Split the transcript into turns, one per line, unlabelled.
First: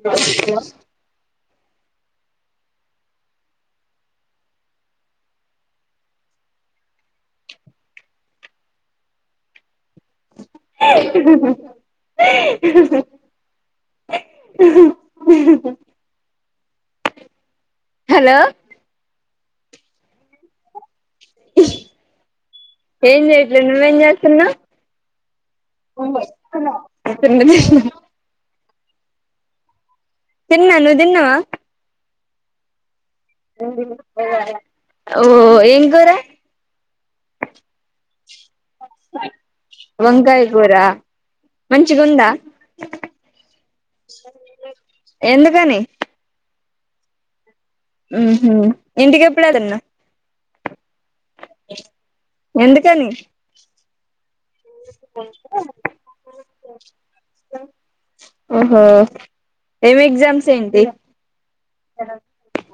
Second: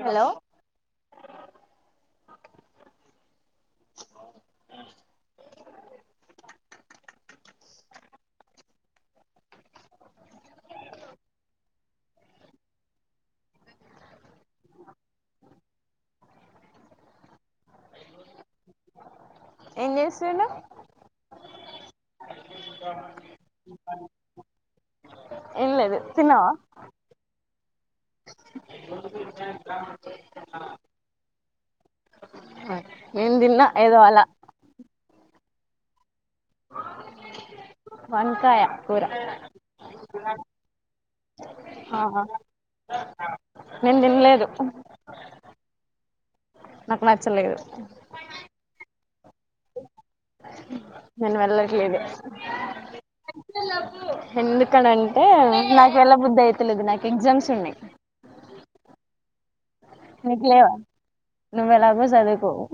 Hello
Navya hello
ఏం చేస్తుండు
ఏం చేయట్లే నువ్వేం చేస్తున్నవ్
ఎం లేదు తిన్నవా
నేన్ తిన్న తిన్నా నువ్వు తిన్నవా నేను తిన్నా [unintelligible] ఓ ఏం కూర
వంకాయ కూర
వంకాయ కూర
ఆహా.
మంచిగుందా
నేన్ తిన్లేదు.
గానీ
నాకు నచ్చలేదు.
మ్ హూ. ఇంటికి ఎప్పుడేల్ తిన్న
నేను వెళ్లట్లేదు.
ఎందుకని
ఎందుకనంటే నాకు ఎల్ల బుద్దయితలేదు నాకు ఎగ్జామ్స్ ఉన్నాయ్.
ఓహో ఏమేగ్జామ్స్
లేవా
ఏంటి.
నువ్వు ఎలాగో చదువుకోవు